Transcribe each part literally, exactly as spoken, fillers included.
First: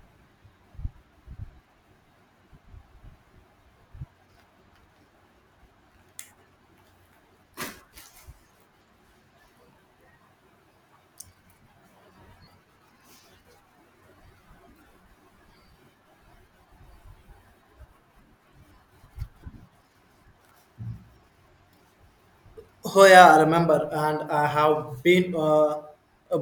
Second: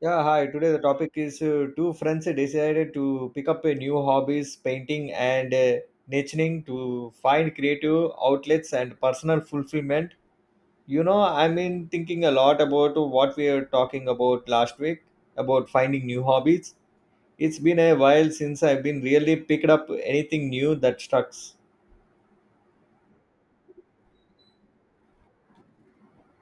Yeah, hi. Today the topic is uh, two friends decided to pick up a new hobbies, painting and uh, nichening to find creative outlets and personal fulfillment. You know, I've been thinking a lot about what we were talking about last week about finding new hobbies. It's been a while since I've been really picked up anything new that stuck. Oh yeah, I remember, and I have been uh,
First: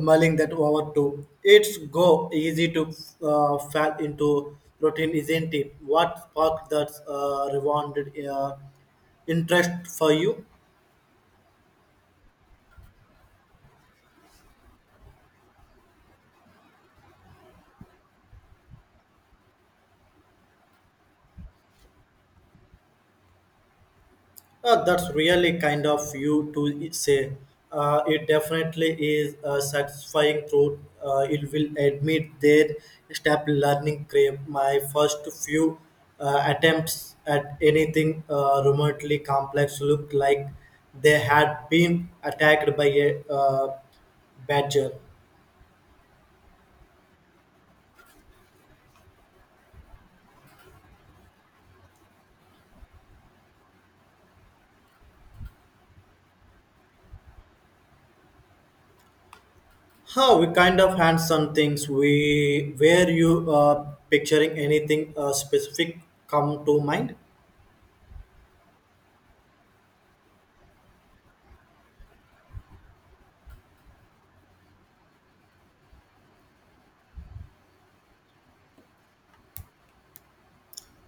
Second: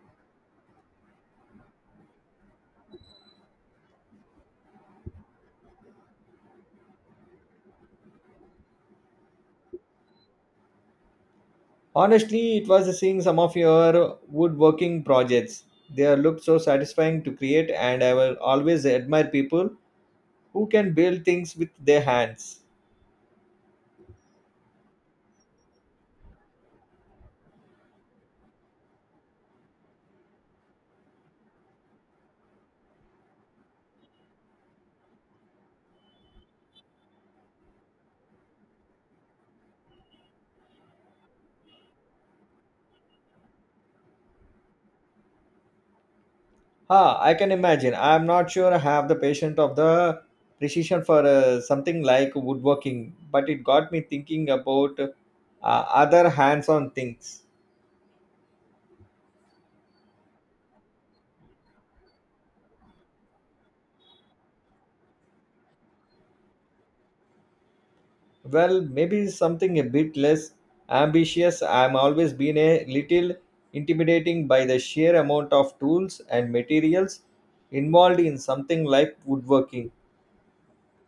mulling that over too. It's go easy to uh, fall into routine, isn't it? What sparked that uh, rewarded uh, interest for you? Honestly, it was seeing some of your woodworking projects. They look so satisfying to create, and I will always admire people who can build things with their hands. Uh, that's really kind of you to say. Uh, it definitely is a satisfying truth. Uh, it will admit their step learning crave. My first few uh, attempts at anything uh, remotely complex looked like they had been attacked by a uh, badger. Ah, I can imagine. I'm not sure I have the patience of the precision for uh, something like woodworking, but it got me thinking about uh, other hands-on things. How we kind of had some things. We were you uh, picturing anything uh, specific come to mind? Well, maybe something a bit less ambitious. I'm always been a little intimidating by the sheer amount of tools and materials involved in something like woodworking.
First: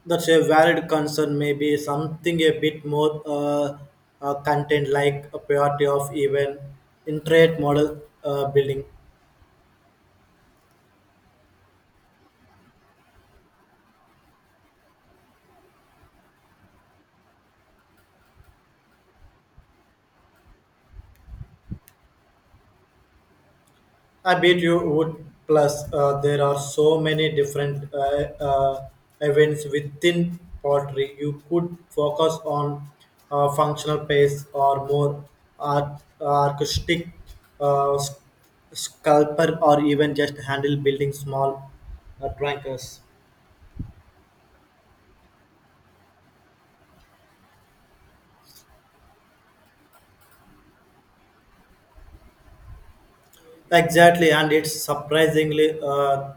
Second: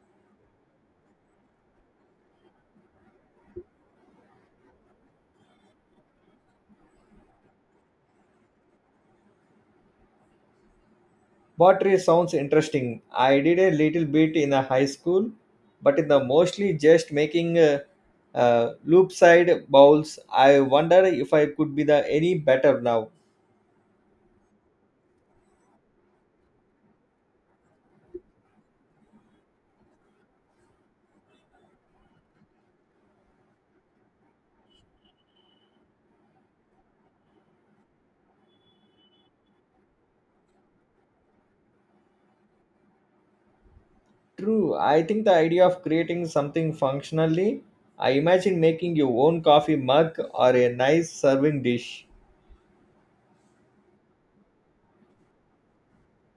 That's a valid concern. Maybe something a bit more uh, uh, content like a priority of even intrate model uh, building. Pottery sounds interesting. I did a little bit in a high school, but in the mostly just making uh, uh, loop side bowls. I wonder if I could be the any better now. I bet you would. Plus, uh, there are so many different uh, uh, events within pottery. You could focus on uh, functional pace or more art, artistic uh, s- sculptor or even just handle building small uh, trinkets. True, I think the idea of creating something functionally. I imagine making your own coffee mug or a nice serving dish. Exactly, and it's surprisingly uh,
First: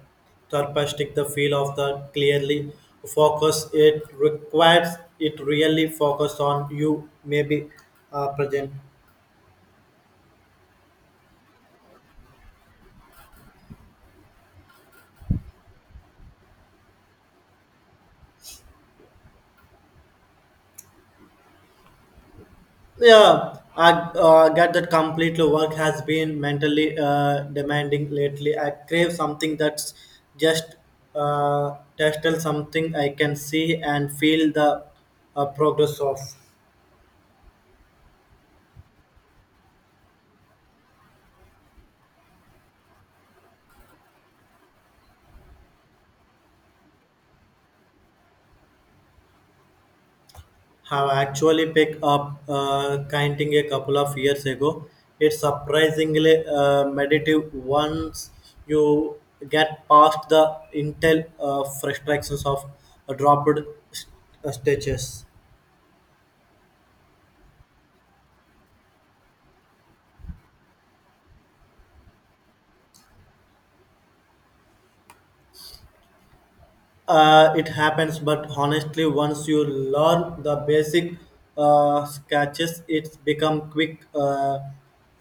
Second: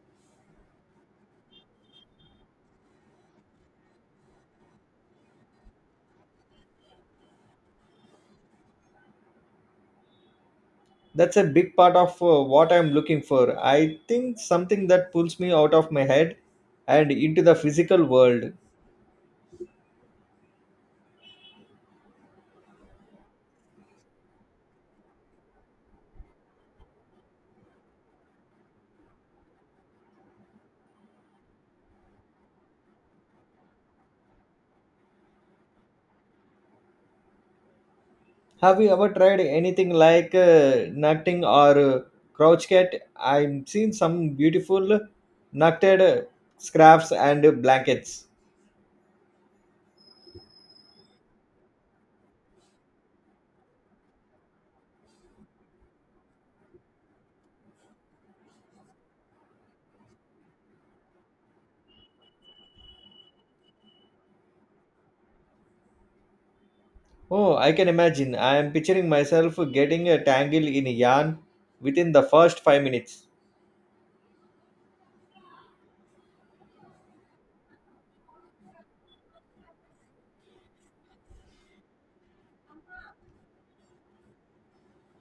therapeutic. The feel of the clearly focus it requires it really focus on you maybe uh, present. That's a big part of uh, what I'm looking for. I think something that pulls me out of my head and into the physical world. Yeah, I uh, get that completely. Work has been mentally uh, demanding lately. I crave something that's just uh, tactile, something I can see and feel the uh, progress of. Have you ever tried anything like uh, nutting or uh, crouch cat? I've seen some beautiful nutted uh, scraps and uh, blankets. Have actually picked up uh, kiting a couple of years ago. It's surprisingly uh, meditative once you get past the intel uh, frustrations of dropped st- uh, stitches. Oh, I can imagine. I am picturing myself getting uh, tangled in yarn within the first five minutes. Uh, it happens, but honestly, once you learn the basic uh, sketches, it's become quick, uh,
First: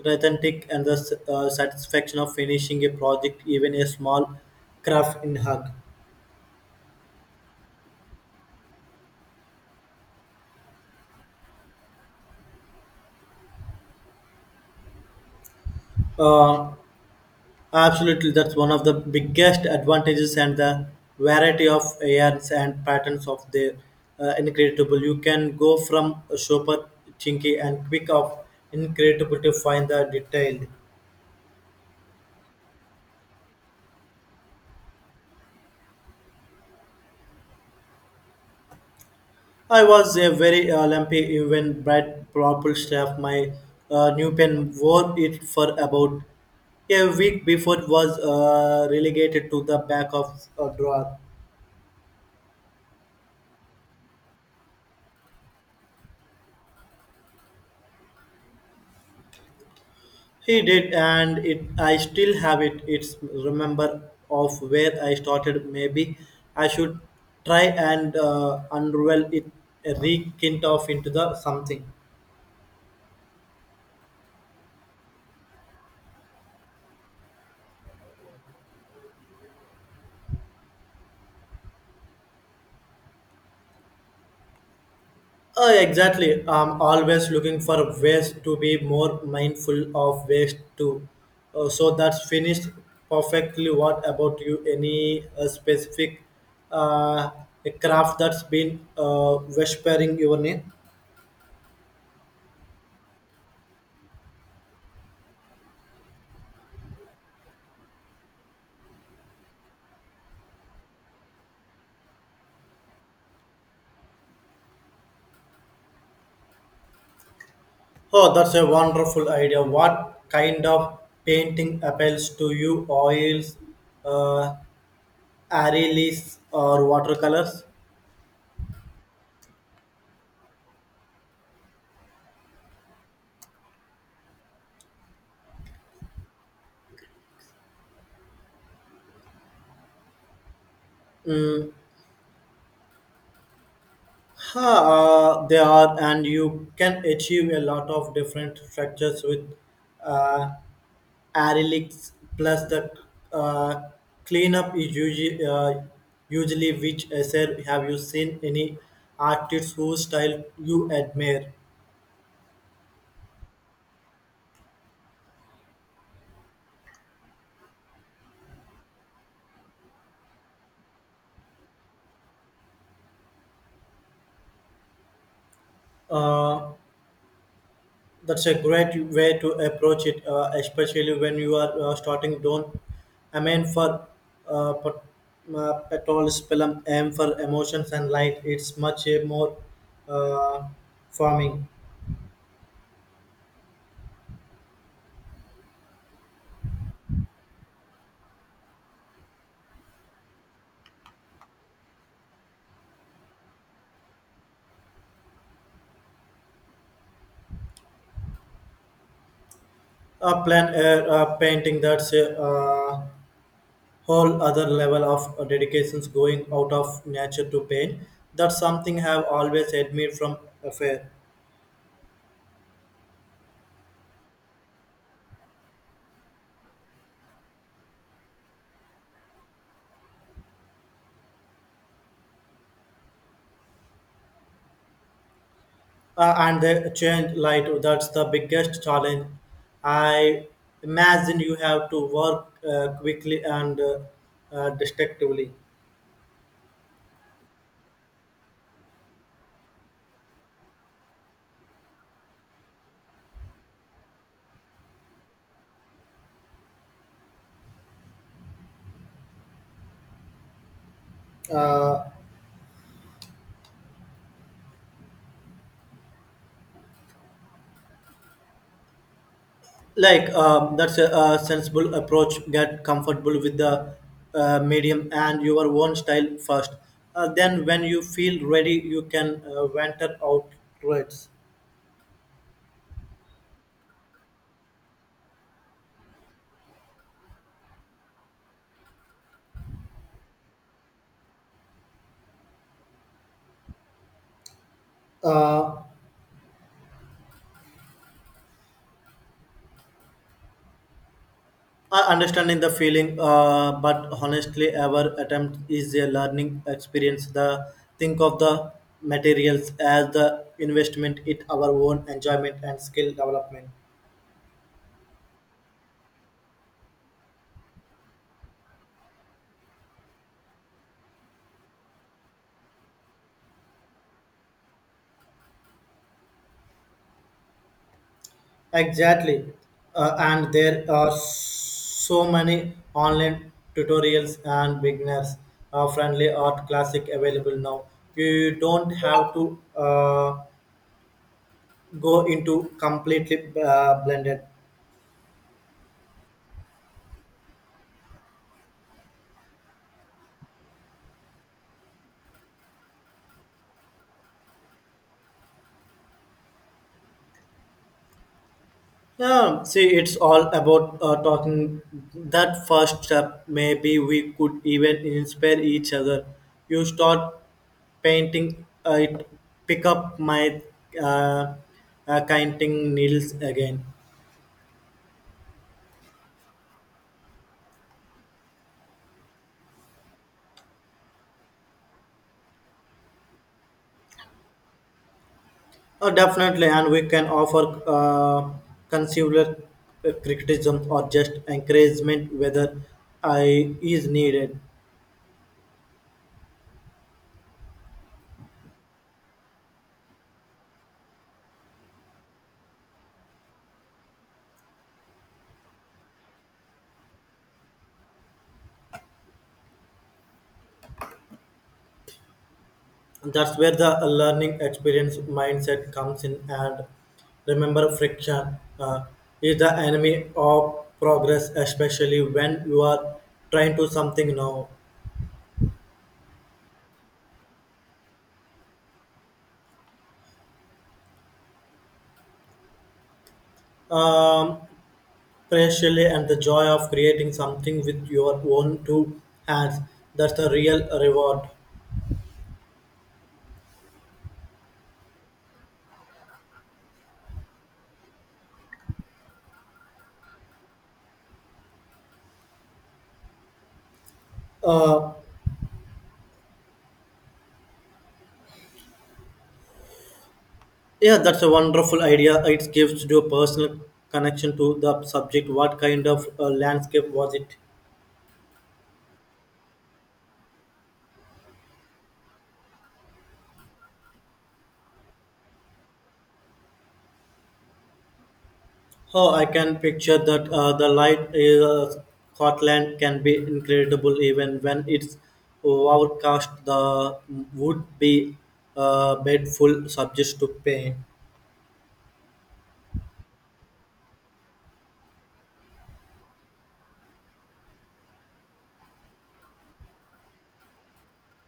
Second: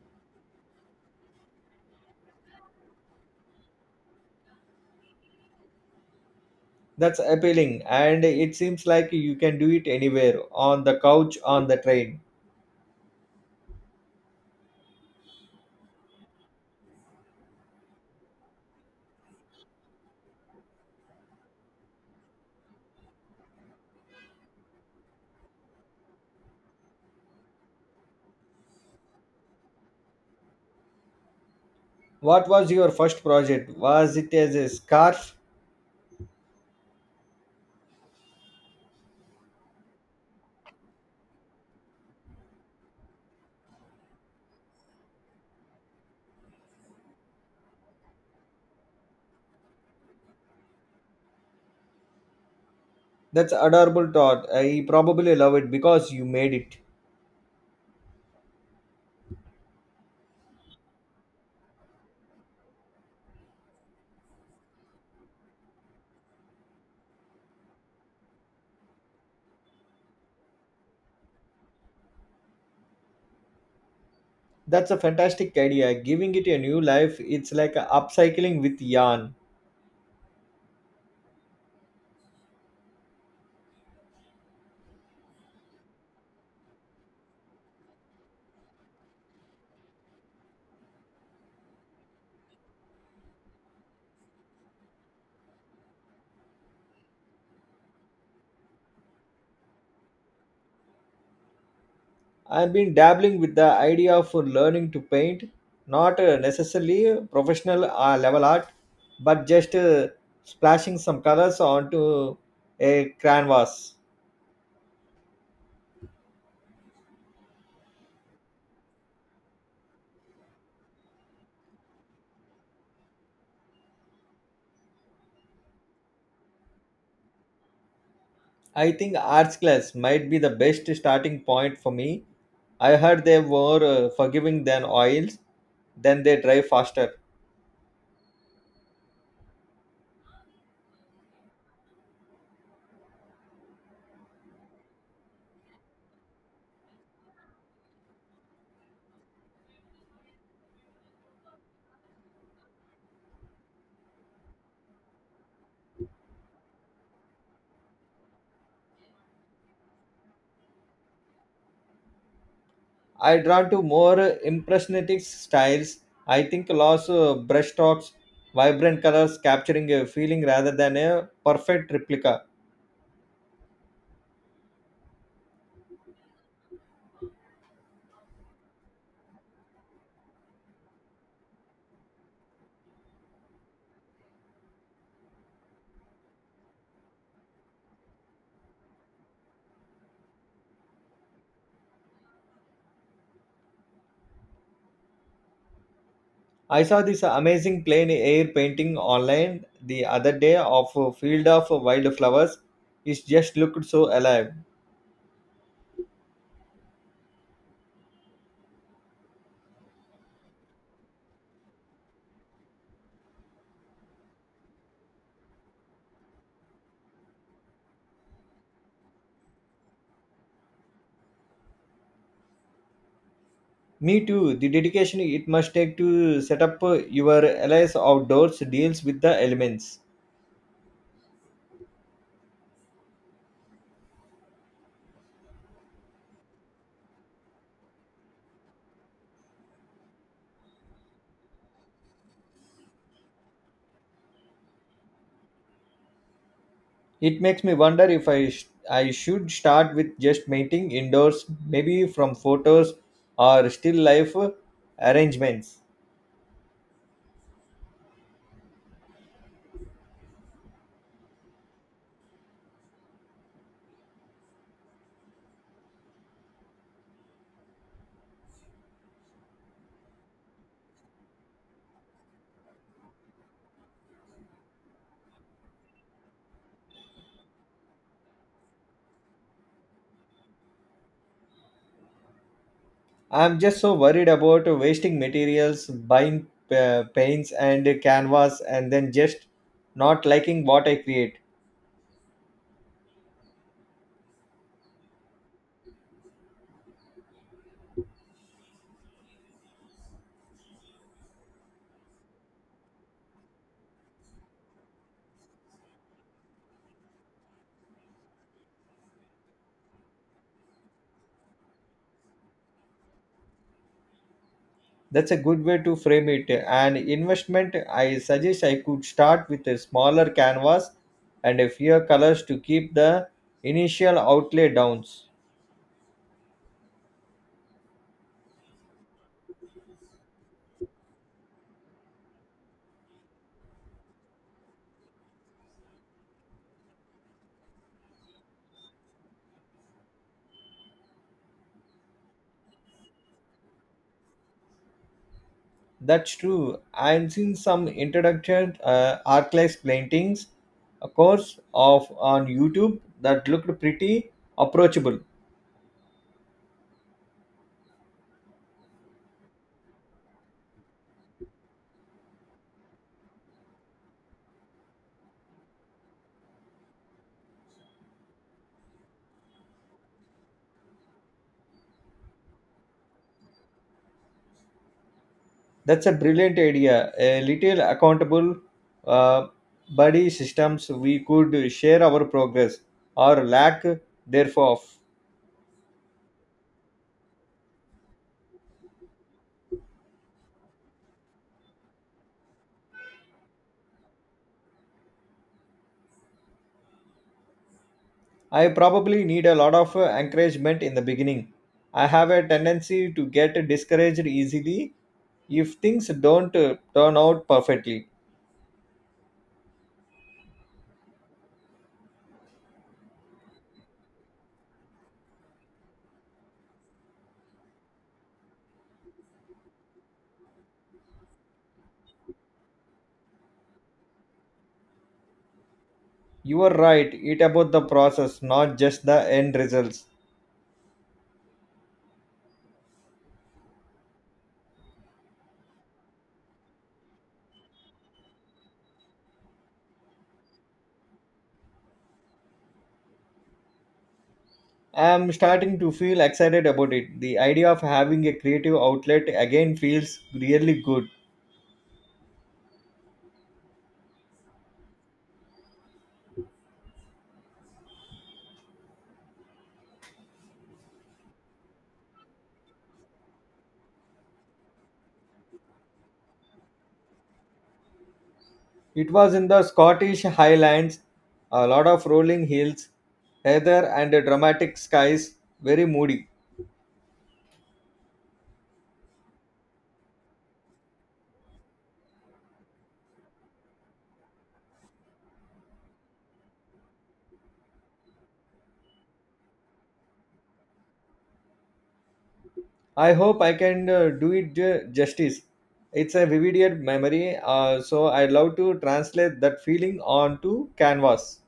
authentic, and the s- uh, satisfaction of finishing a project, even a small craft in hug. That's appealing, and it seems like you can do it anywhere on the couch, on the train. Uh, Absolutely, that's one of the biggest advantages, and the variety of yarns and patterns of their uh, incredible. You can go from a super chinky and quick of incredible to find the detailed. What was your first project? Was it as a scarf? I was a very uh, lumpy, even bright purple staff. My uh, new pen wore it for about a week before it was uh, relegated to the back of a drawer. That's adorable thought. I probably love it because you made it. He did, and it. I still have it. It's remember of where I started. Maybe I should try and uh, unravel it, rekindle off into the something. That's a fantastic idea. Giving it a new life, it's like a upcycling with yarn. Uh, exactly. I'm always looking for ways to be more mindful of waste too. Uh, so that's finished perfectly. What about you? Any uh, specific uh, craft that's been uh, whispering your name? I've been dabbling with the idea of learning to paint, not uh, necessarily professional uh, level art, but just uh, splashing some colors onto a canvas. Oh, that's a wonderful idea. What kind of painting appeals to you? Oils, uh, aerials, or watercolors? I think arts class might be the best starting point for me. I heard they were uh, forgiving than oils, then they dry faster. Ha, uh, they are, and you can achieve a lot of different structures with uh, aerials. Plus, the uh, cleanup is usually, uh, usually which essay. Have you seen any artists whose style you admire? I drawn to more impressionistic styles. I think lots of brushstrokes, vibrant colors, capturing a feeling rather than a perfect replica. Uh, That's a great way to approach it, uh, especially when you are uh, starting. Don't I mean for uh, pat- uh, petrol aim for emotions and light. It's much a more uh, farming. I saw this amazing plain air painting online the other day of a field of wildflowers. It just looked so alive. A plan uh, a painting that's a uh, whole other level of uh, dedications going out of nature to paint. That's something I have always admired from afar. Me too. The dedication it must take to set up your allies outdoors deals with the elements. uh, and the change light, that's the biggest challenge. I imagine you have to work uh, quickly and uh, uh, destructively. It makes me wonder if I, sh- I should start with just painting indoors, maybe from photos or still life arrangements. Uh, like um, that's a, a sensible approach. Get comfortable with the uh, medium and your own style first, uh, then when you feel ready you can uh, venture outwards. I'm just so worried about wasting materials, buying uh, paints and canvas, and then just not liking what I create. Uh, I understanding the feeling, uh, but honestly, our attempt is a learning experience. The think of the materials as the investment in our own enjoyment and skill development. That's a good way to frame it. An investment, I suggest I could start with a smaller canvas and a fewer colors to keep the initial outlay downs. Exactly, uh, and there are so many online tutorials and beginners uh, friendly art classic available now. You don't have to uh, go into completely uh, blended. That's true. I've seen some introduction uh, arclight paintings, a course of on YouTube that looked pretty approachable. Yeah, see, it's all about uh, talking. That first step, maybe we could even inspire each other. You start painting, I pick up my uh, uh, counting needles again. That's a brilliant idea. A little accountable uh, buddy systems we could share our progress or lack thereof. Oh, definitely, and we can offer uh, consular uh, criticism or just encouragement whether I is needed. I probably need a lot of uh, encouragement in the beginning. I have a tendency to get discouraged easily if things don't uh, turn out perfectly. That's where the learning experience mindset comes in, and remember friction uh, is the enemy of progress, especially when you are trying to something now. You are right, it about the process, not just the end results. Um, especially, and the joy of creating something with your own two hands, that's the real reward. I am starting to feel excited about it. The idea of having a creative outlet again feels really good. Uh, yeah, that's a wonderful idea. It gives you a personal connection to the subject. What kind of uh, landscape was it? It was in the Scottish Highlands, a lot of rolling hills, heather, and dramatic skies, very moody. Oh, I can picture that. Uh, the light in uh, Scotland can be incredible even when it's overcast. The would be a bedful subject to pain, I hope I can uh, do it ju- justice. It's a vivid memory, uh, so I would love to translate that feeling onto canvas.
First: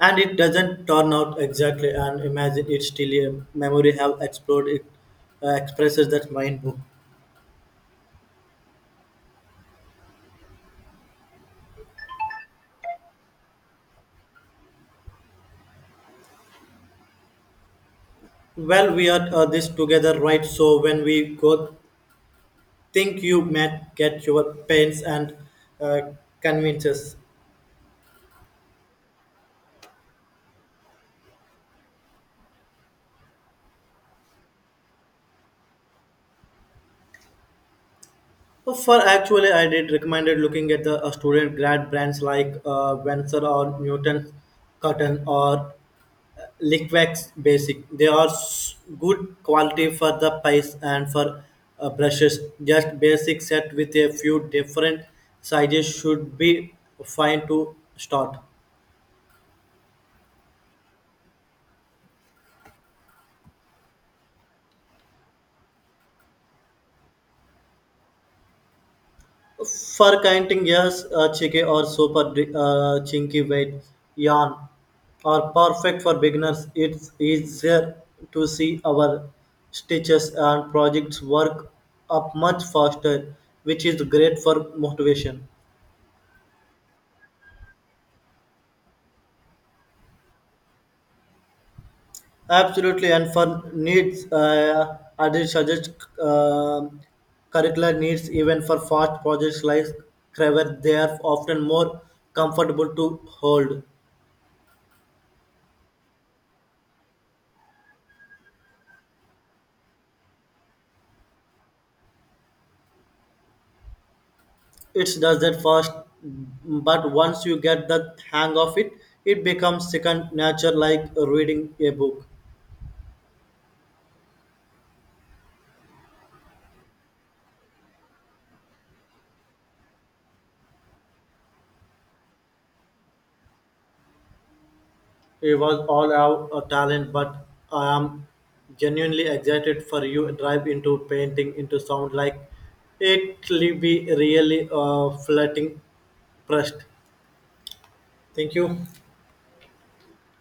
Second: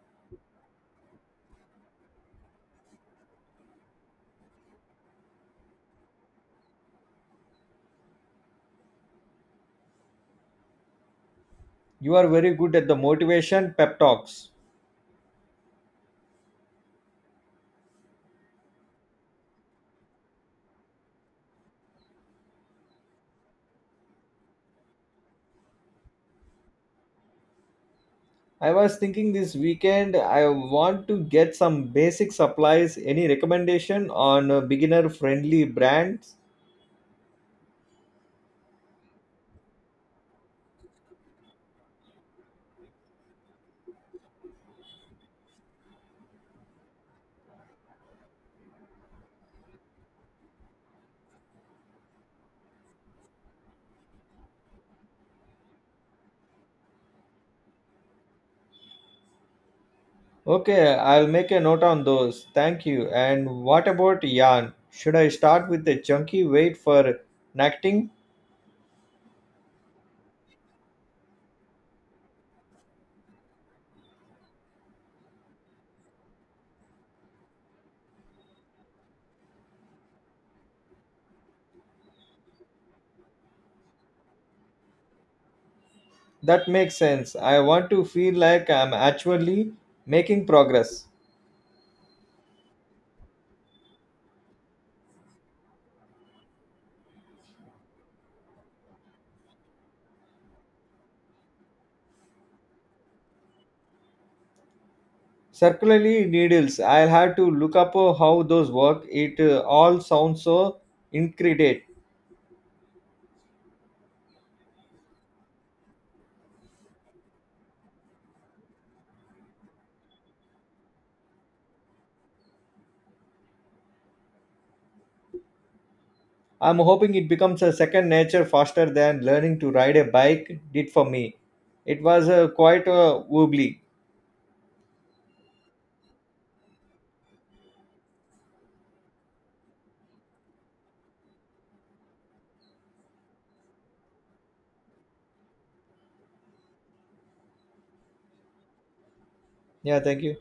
and it doesn't turn out exactly. And imagine it's still a memory have explored it uh, expresses that mind book. You are very good at the motivation pep talks. Well, we are uh, this together, right? So when we go, think you might get your pains and uh, convinces. I was thinking this weekend I want to get some basic supplies. Any recommendation on uh, beginner friendly brands? Well, for actually, I did recommended looking at the uh, student grad brands like uh, Venser or Newton Cotton or Liquex Basic. They are s- good quality for the price. And for uh, brushes. Just basic set with a few different sizes should be fine to start. Okay, I'll make a note on those. Thank you. And what about yarn? Should I start with a chunky weight for knitting? For counting years, a cheeky or super uh, chinky weight yarn are perfect for beginners. It's easier to see our stitches, and projects work up much faster, which is great for motivation. That makes sense. I want to feel like I'm actually making progress. Absolutely, and for needs, uh, I did suggest uh, curricular needs even for fast projects like Craver. They are often more comfortable to hold. Circularly needles. I'll have to look up uh, how those work. It uh, all sounds so intricate. It does that first, but once you get the hang of it, it becomes second nature, like reading a book. I'm hoping it becomes a second nature faster than learning to ride a bike did for me. It was uh, quite a wobbly. It was all our uh, talent, but I am genuinely excited for you drive into painting into sound like it will be really uh, flatting pressed. Thank you. Yeah, thank you.